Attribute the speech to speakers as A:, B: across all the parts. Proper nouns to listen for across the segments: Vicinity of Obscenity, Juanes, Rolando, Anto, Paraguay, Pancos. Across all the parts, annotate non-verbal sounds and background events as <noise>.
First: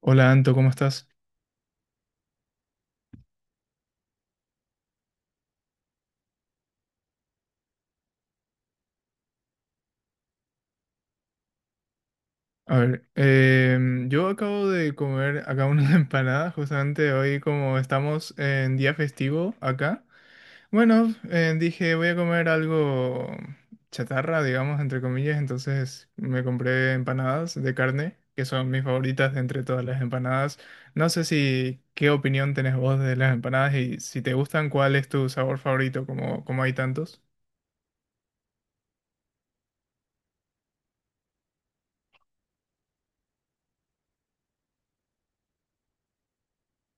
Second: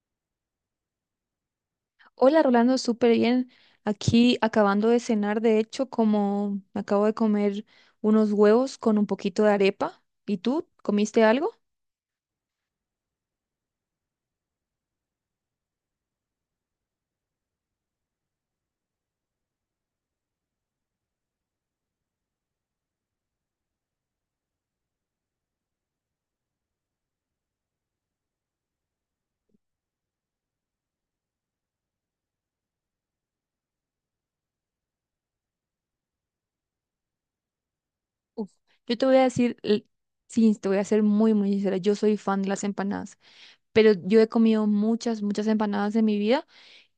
A: Hola Anto, ¿cómo estás?
B: Hola Rolando, súper bien. Aquí acabando de cenar, de hecho, como me acabo de comer unos huevos con un poquito de arepa. ¿Y tú comiste algo?
A: A ver, yo acabo de comer acá una <laughs> empanada, justamente hoy como estamos en día festivo acá. Bueno, dije voy a comer algo chatarra, digamos, entre comillas. Entonces me compré empanadas de carne, que son mis favoritas de entre todas las empanadas. No sé, si ¿qué opinión tenés vos de las empanadas y si te gustan, cuál es tu sabor favorito, como, como hay tantos?
B: Uf, yo te voy a decir, sí, te voy a ser muy, muy sincera, yo soy fan de las empanadas, pero yo he comido muchas, muchas empanadas en mi vida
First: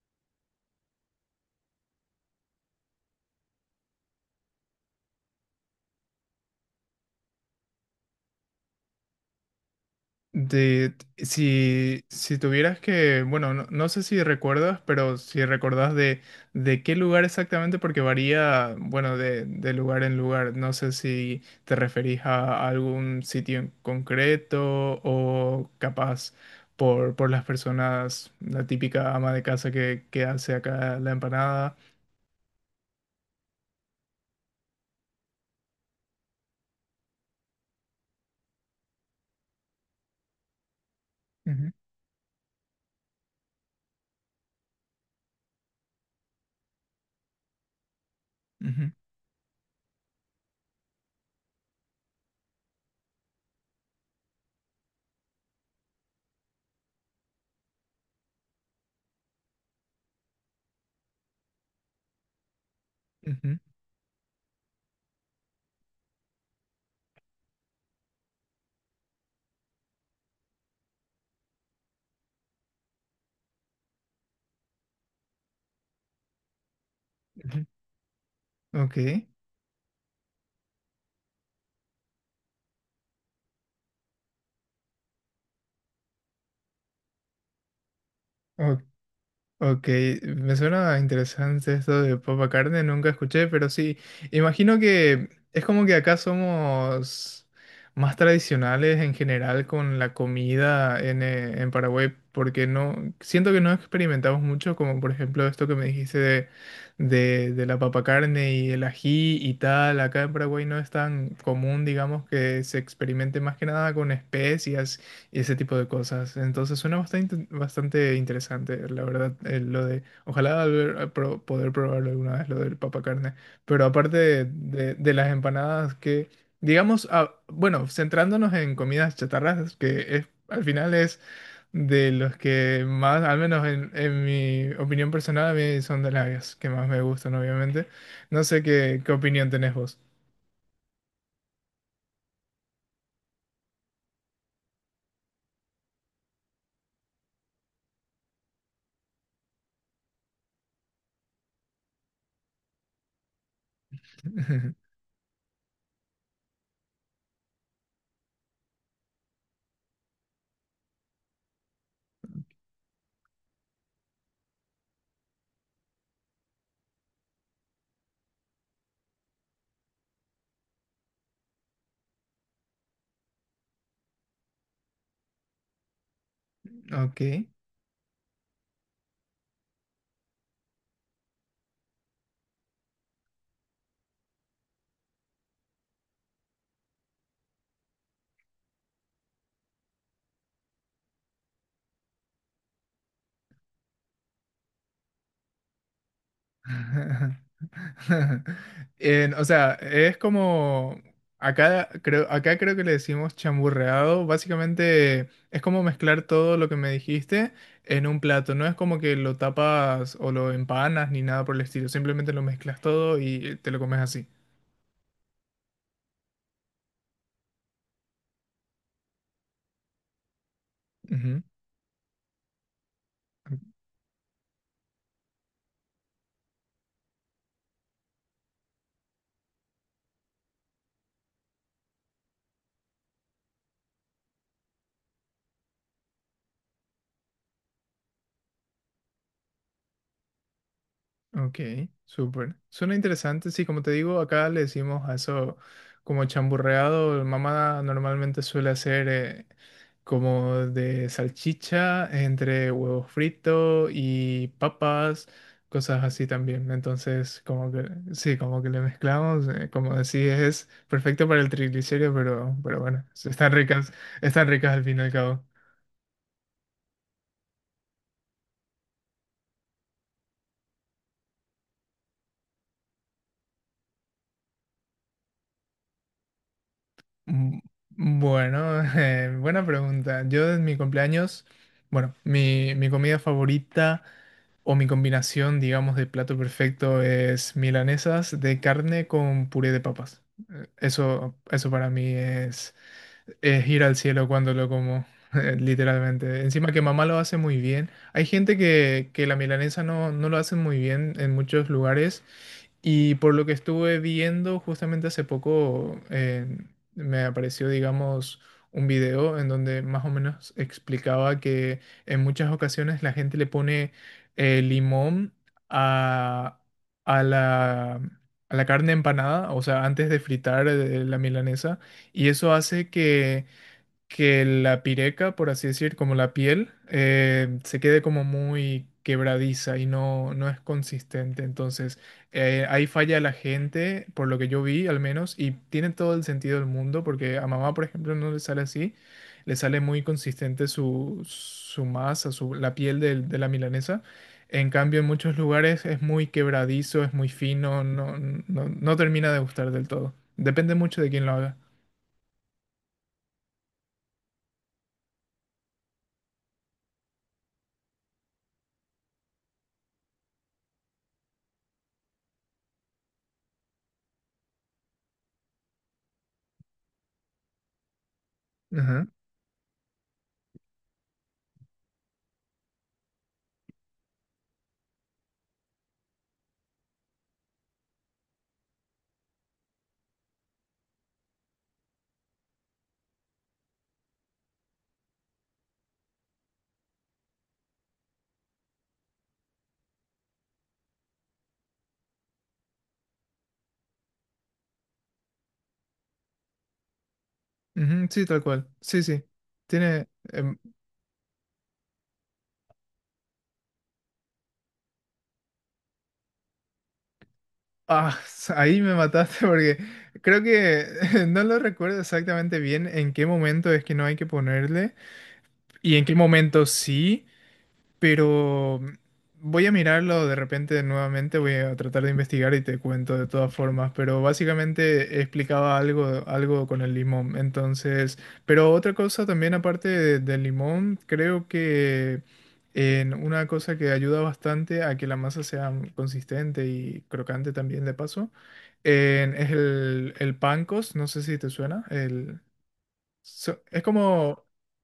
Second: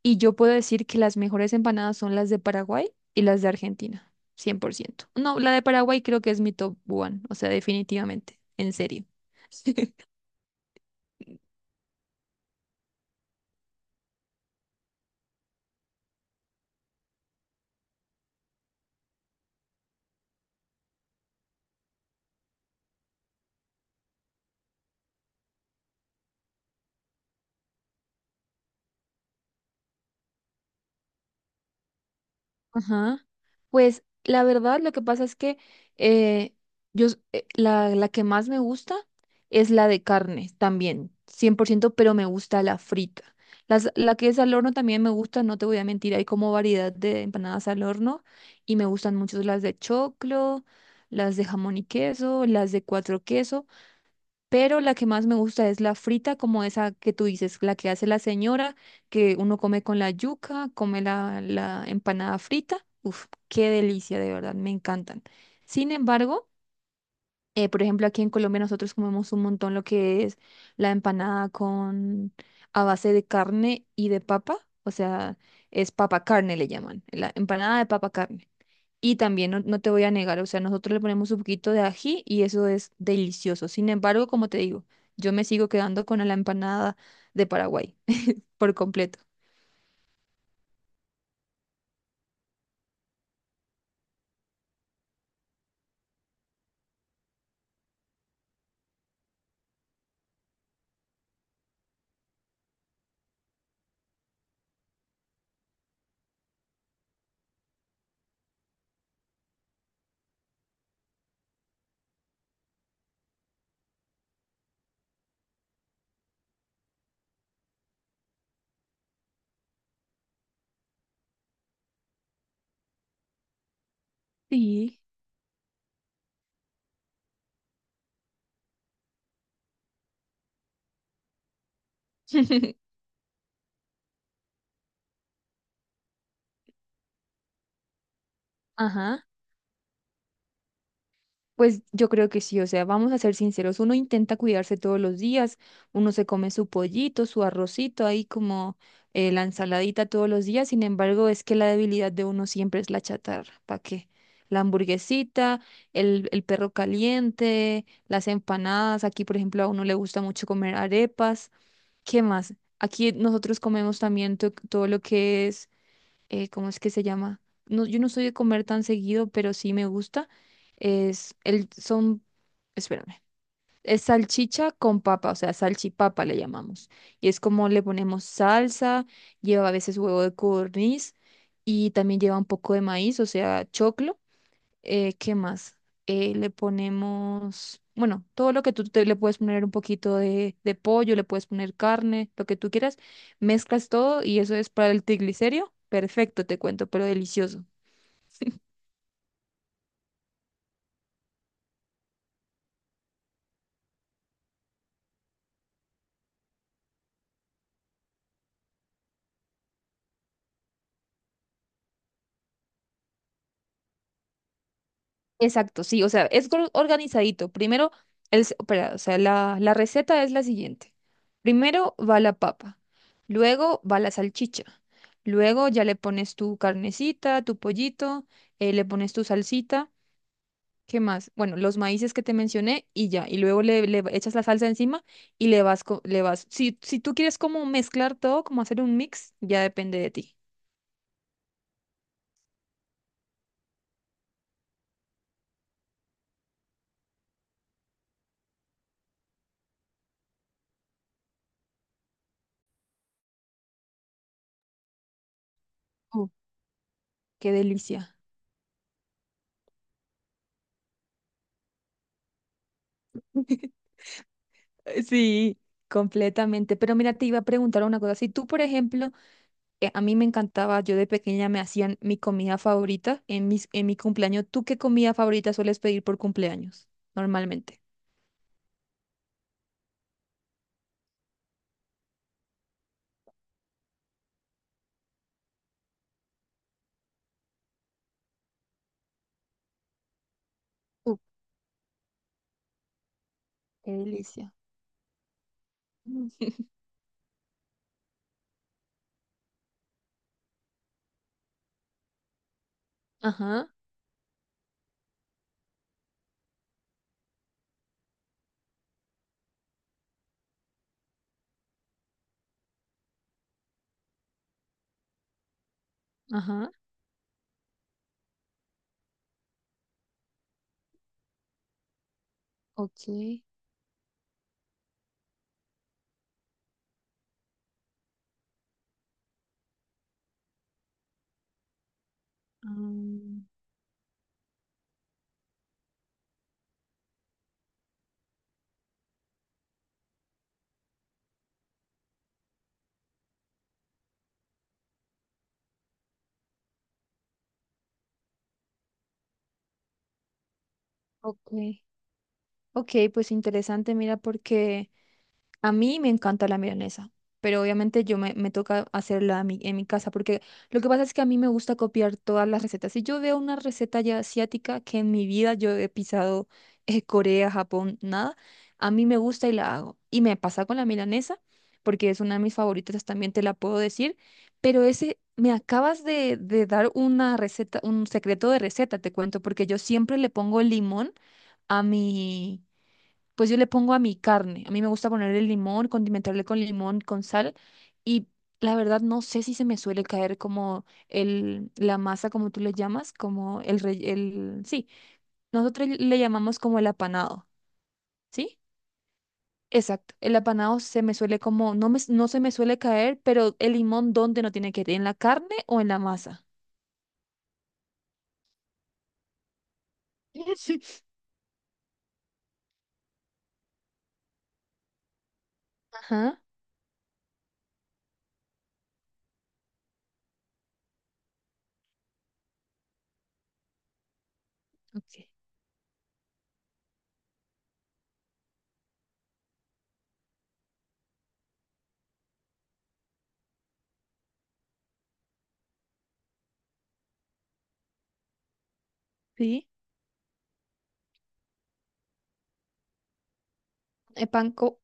B: y yo puedo decir que las mejores empanadas son las de Paraguay y las de Argentina, 100%. No, la de Paraguay creo que es mi top one, o sea, definitivamente, en serio. <laughs>
A: De, si tuvieras que, bueno, no, no sé si recuerdas, pero si recordás de qué lugar exactamente, porque varía, bueno, de lugar en lugar. No sé si te referís a algún sitio en concreto o capaz por las personas, la típica ama de casa que hace acá la empanada.
B: Ajá. Pues la verdad, lo que pasa es que eh, la que más me gusta es la de carne también, cien por
A: Ujú,
B: ciento, pero me gusta la frita. La que es al horno también me gusta, no te voy a mentir, hay como variedad de empanadas al horno y me
A: ujú.
B: gustan mucho las de choclo, las de jamón y queso, las de cuatro queso. Pero la que más me gusta es la frita, como esa que tú dices, la que hace la señora, que uno come con la yuca, come la empanada frita. Uf,
A: Ujú,
B: qué delicia, de verdad, me encantan. Sin embargo, por ejemplo, aquí en Colombia nosotros comemos un montón lo que es la empanada con a base de carne y de papa, o sea, es papa carne le llaman, la
A: ujú.
B: empanada de papa carne.
A: Ok,
B: Y también no, no te voy a negar, o sea, nosotros le ponemos un poquito de ají y eso es delicioso. Sin embargo, como te digo, yo me sigo quedando con la empanada de Paraguay por
A: ok.
B: completo.
A: Ok, me suena interesante esto de papa carne, nunca escuché, pero sí, imagino que es como que acá somos más tradicionales en general con la comida en Paraguay, porque no, siento que no experimentamos mucho, como por ejemplo esto que me dijiste de la papa carne y el ají y tal. Acá en Paraguay no es tan común, digamos, que se experimente más que nada con especias y ese tipo de cosas. Entonces suena bastante, bastante interesante, la verdad, lo de, poder probarlo alguna vez, lo del papacarne. Pero aparte de,
B: Sí.
A: de las empanadas que, digamos, ah, bueno, centrándonos en comidas chatarras, que es, al final es de los que
B: <laughs>
A: más, al menos en mi opinión personal, a mí son de las que más me gustan, obviamente. No sé qué, qué
B: Ajá.
A: opinión tenés vos.
B: Pues yo creo que sí, o sea, vamos a ser sinceros, uno intenta cuidarse todos los días, uno se come su pollito, su arrocito, ahí como la ensaladita todos los días, sin embargo, es que la debilidad de uno siempre es la chatarra, ¿para qué? La
A: <laughs>
B: hamburguesita, el perro caliente, las empanadas, aquí por ejemplo a uno le gusta mucho comer arepas, ¿qué más? Aquí nosotros comemos también todo lo que es ¿cómo es que se llama? No, yo no soy de comer tan seguido, pero sí me gusta. Es el, son, espérame, es salchicha con papa, o sea, salchipapa le llamamos.
A: Ok.
B: Y es como le ponemos salsa, lleva a veces huevo de codorniz y también lleva un poco de maíz, o sea, choclo. ¿Qué más? Le ponemos, bueno, todo lo que tú te, le puedes poner un poquito de pollo, le puedes poner carne, lo que tú quieras, mezclas todo y eso es para el triglicérido. Perfecto, te cuento, pero
A: <laughs>
B: delicioso.
A: <laughs> O sea, es como acá creo que le decimos chamburreado. Básicamente es como mezclar todo lo que me dijiste en un plato. No es como que lo tapas o lo empanas ni nada por el estilo. Simplemente lo mezclas todo y te lo comes así.
B: Exacto, sí, o sea, es organizadito. Primero, espera, o sea, la receta es la siguiente.
A: Ujú.
B: Primero va la papa, luego va la salchicha, luego ya le pones tu carnecita, tu pollito, le pones tu salsita. ¿Qué más? Bueno, los maíces que te mencioné y ya. Y luego le echas la salsa encima y le vas. Si, si tú quieres como mezclar todo, como hacer un mix, ya depende de ti.
A: Ok, súper. Suena interesante. Sí, como te digo, acá le decimos a eso como chamburreado. Mamá normalmente suele hacer como de salchicha entre huevos fritos y papas, cosas
B: Uh,
A: así también. Entonces,
B: qué
A: como que
B: delicia.
A: sí, como que le mezclamos. Como decís, es perfecto para el triglicérido, pero bueno,
B: <laughs>
A: están ricas al fin y al cabo.
B: Sí, completamente. Pero mira, te iba a preguntar una cosa. Si tú, por ejemplo, a mí me encantaba, yo de pequeña me hacían mi comida favorita en en mi cumpleaños. ¿Tú qué comida favorita sueles pedir por cumpleaños
A: Mm,
B: normalmente?
A: Bueno, <laughs> buena pregunta. Yo en mi cumpleaños, bueno, mi comida favorita o mi combinación, digamos, de plato perfecto es milanesas de carne con puré de papas.
B: Uh,
A: Eso para mí es ir
B: qué
A: al cielo
B: delicia.
A: cuando lo como, <laughs> literalmente. Encima
B: <laughs>
A: que mamá lo hace muy bien. Hay gente que la milanesa no, no lo hace muy bien en muchos lugares. Y por lo que
B: Ajá,
A: estuve viendo justamente hace poco, me apareció, digamos, un video en donde más o menos explicaba que en muchas ocasiones la gente le pone limón a,
B: ajá.
A: a la, a la carne empanada, o sea, antes de fritar la milanesa, y eso hace
B: Ok.
A: que la pireca, por así decir, como la piel, se quede como muy quebradiza y no, no es consistente. Entonces, ahí falla la gente, por lo que yo vi al menos, y tiene todo el sentido del mundo, porque a mamá, por ejemplo, no le sale así, le sale muy consistente su, su masa, su, la piel de la milanesa. En cambio, en muchos lugares es muy quebradizo, es muy fino, no, no, no termina de gustar del todo. Depende mucho de quién lo
B: Ok,
A: haga.
B: ok, pues interesante, mira, porque... A mí me encanta la milanesa, pero obviamente yo me toca hacerla a mí- en mi casa, porque lo que pasa es que a mí me gusta copiar todas las recetas. Si yo veo una receta ya asiática que en mi vida yo he pisado Corea, Japón, nada, a mí me gusta y la hago. Y me pasa con la milanesa, porque es una de mis favoritas, también te la puedo decir, pero ese, me acabas de dar una receta, un secreto de receta, te cuento, porque yo siempre le pongo limón a mi, pues yo le pongo a mi carne. A mí me gusta ponerle limón, condimentarle con limón, con sal. Y la verdad no sé si se me suele caer como el, la masa, como tú le llamas, como sí, nosotros le llamamos como el apanado,
A: Ujú, sí, tal
B: ¿sí?
A: cual. Sí, sí. Tiene.
B: Exacto, el apanado se me suele como, no se me suele caer, pero el limón, ¿dónde no tiene que ir? ¿En la carne o en la masa?
A: Ah, <laughs> ahí me mataste porque creo que
B: <laughs>
A: <laughs> no lo recuerdo exactamente bien en qué momento es que no hay que ponerle y en qué
B: Ajá,
A: momento sí. Pero voy a mirarlo de repente nuevamente, voy a tratar de investigar y te cuento de todas formas, pero básicamente
B: ok.
A: explicaba algo, algo con el limón. Entonces, pero otra cosa también aparte del limón, creo que en una cosa que ayuda bastante a que la masa sea consistente y crocante también de paso, es
B: Sí,
A: el pancos, no sé si te suena, el, es
B: el
A: como...
B: panco,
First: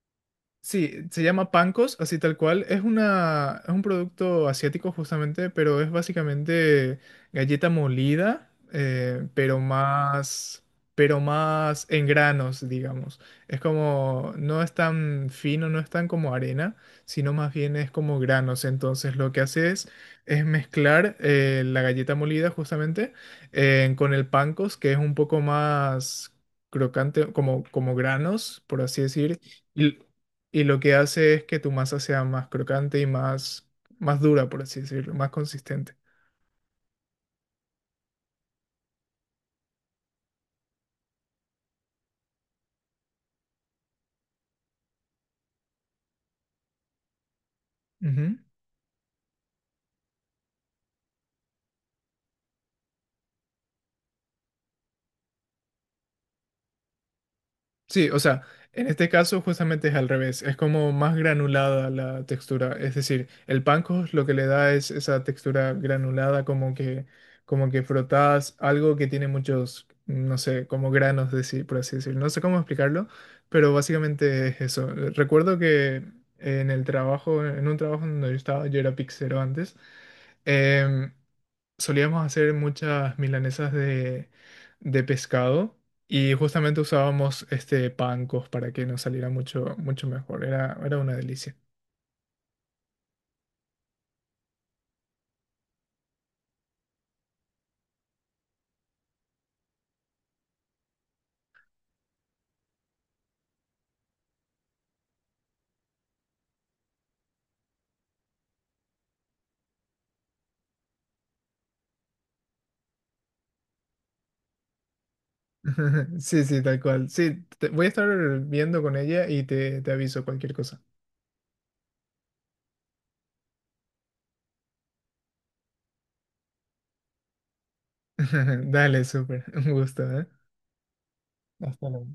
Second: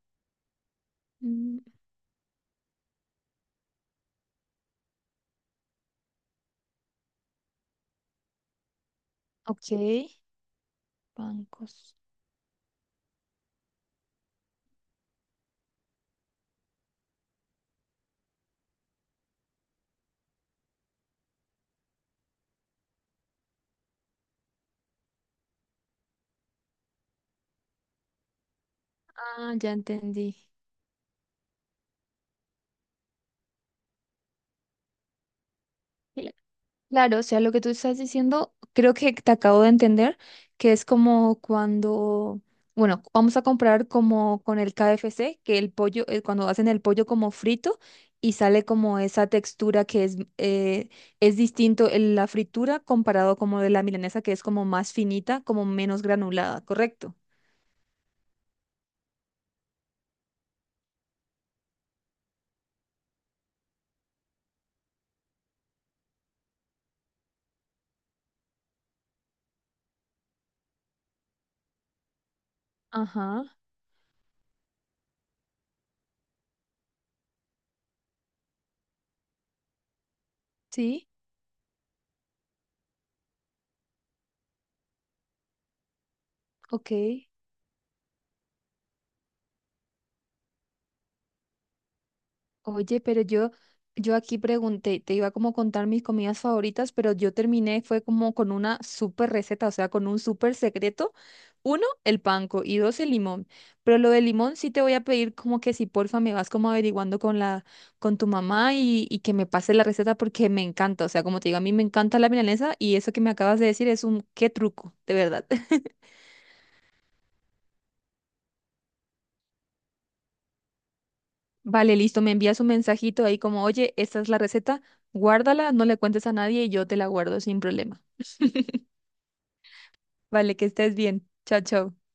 A: Sí, se llama
B: mm,
A: Pancos, así tal cual. Es una, es un producto asiático justamente, pero es básicamente galleta molida,
B: ok,
A: pero más
B: pancos.
A: en granos, digamos. Es como, no es tan fino, no es tan como arena, sino más bien es como granos. Entonces lo que hace es mezclar la galleta molida justamente con el Pancos, que es un poco más crocante, como, como granos, por así decir.
B: Ah, ya
A: y-
B: entendí.
A: y lo que hace es que tu masa sea más crocante y más, más dura, por así decirlo, más consistente.
B: <laughs> Claro, o sea, lo que tú estás diciendo, creo que te acabo de entender, que es como cuando, bueno, vamos a comprar como con el KFC, que el pollo, cuando hacen el pollo como frito y
A: Ujú.
B: sale como esa textura que es distinto en la fritura comparado como de la milanesa, que es como más finita, como menos granulada, ¿correcto?
A: Sí, o sea, en este caso justamente es al revés, es como más granulada la textura, es decir, el panko lo que le da es esa textura granulada, como que frotas algo que tiene muchos, no sé, como granos de sí, por así decir. No sé cómo explicarlo,
B: Ajá,
A: pero básicamente es eso. Recuerdo que en el trabajo, en un trabajo donde yo estaba, yo era pixero antes,
B: sí,
A: em, solíamos hacer muchas milanesas de pescado y justamente
B: ok.
A: usábamos este pancos para que nos saliera mucho, mucho mejor. Era, era una delicia.
B: Oye, pero yo aquí pregunté, te iba como a contar mis comidas favoritas, pero yo terminé, fue como con una súper receta, o sea, con un súper secreto. Uno, el panko y dos, el limón. Pero lo del limón sí te voy a pedir como que si porfa me vas como averiguando con la, con tu mamá y que me pase la receta porque me encanta. O sea, como te digo, a mí me encanta la milanesa y eso que me acabas de decir es un qué truco, de verdad.
A: <laughs>
B: <laughs>
A: Sí, sí, tal cual. Sí, voy a estar viendo con ella y te aviso cualquier cosa.
B: Vale, listo, me envías un mensajito ahí como, oye, esta es la receta, guárdala, no le cuentes a nadie y yo te la guardo sin problema.
A: <laughs> Dale, súper. Un gusto, ¿eh?
B: Vale, que estés bien. Chao,
A: Hasta
B: chao.
A: luego.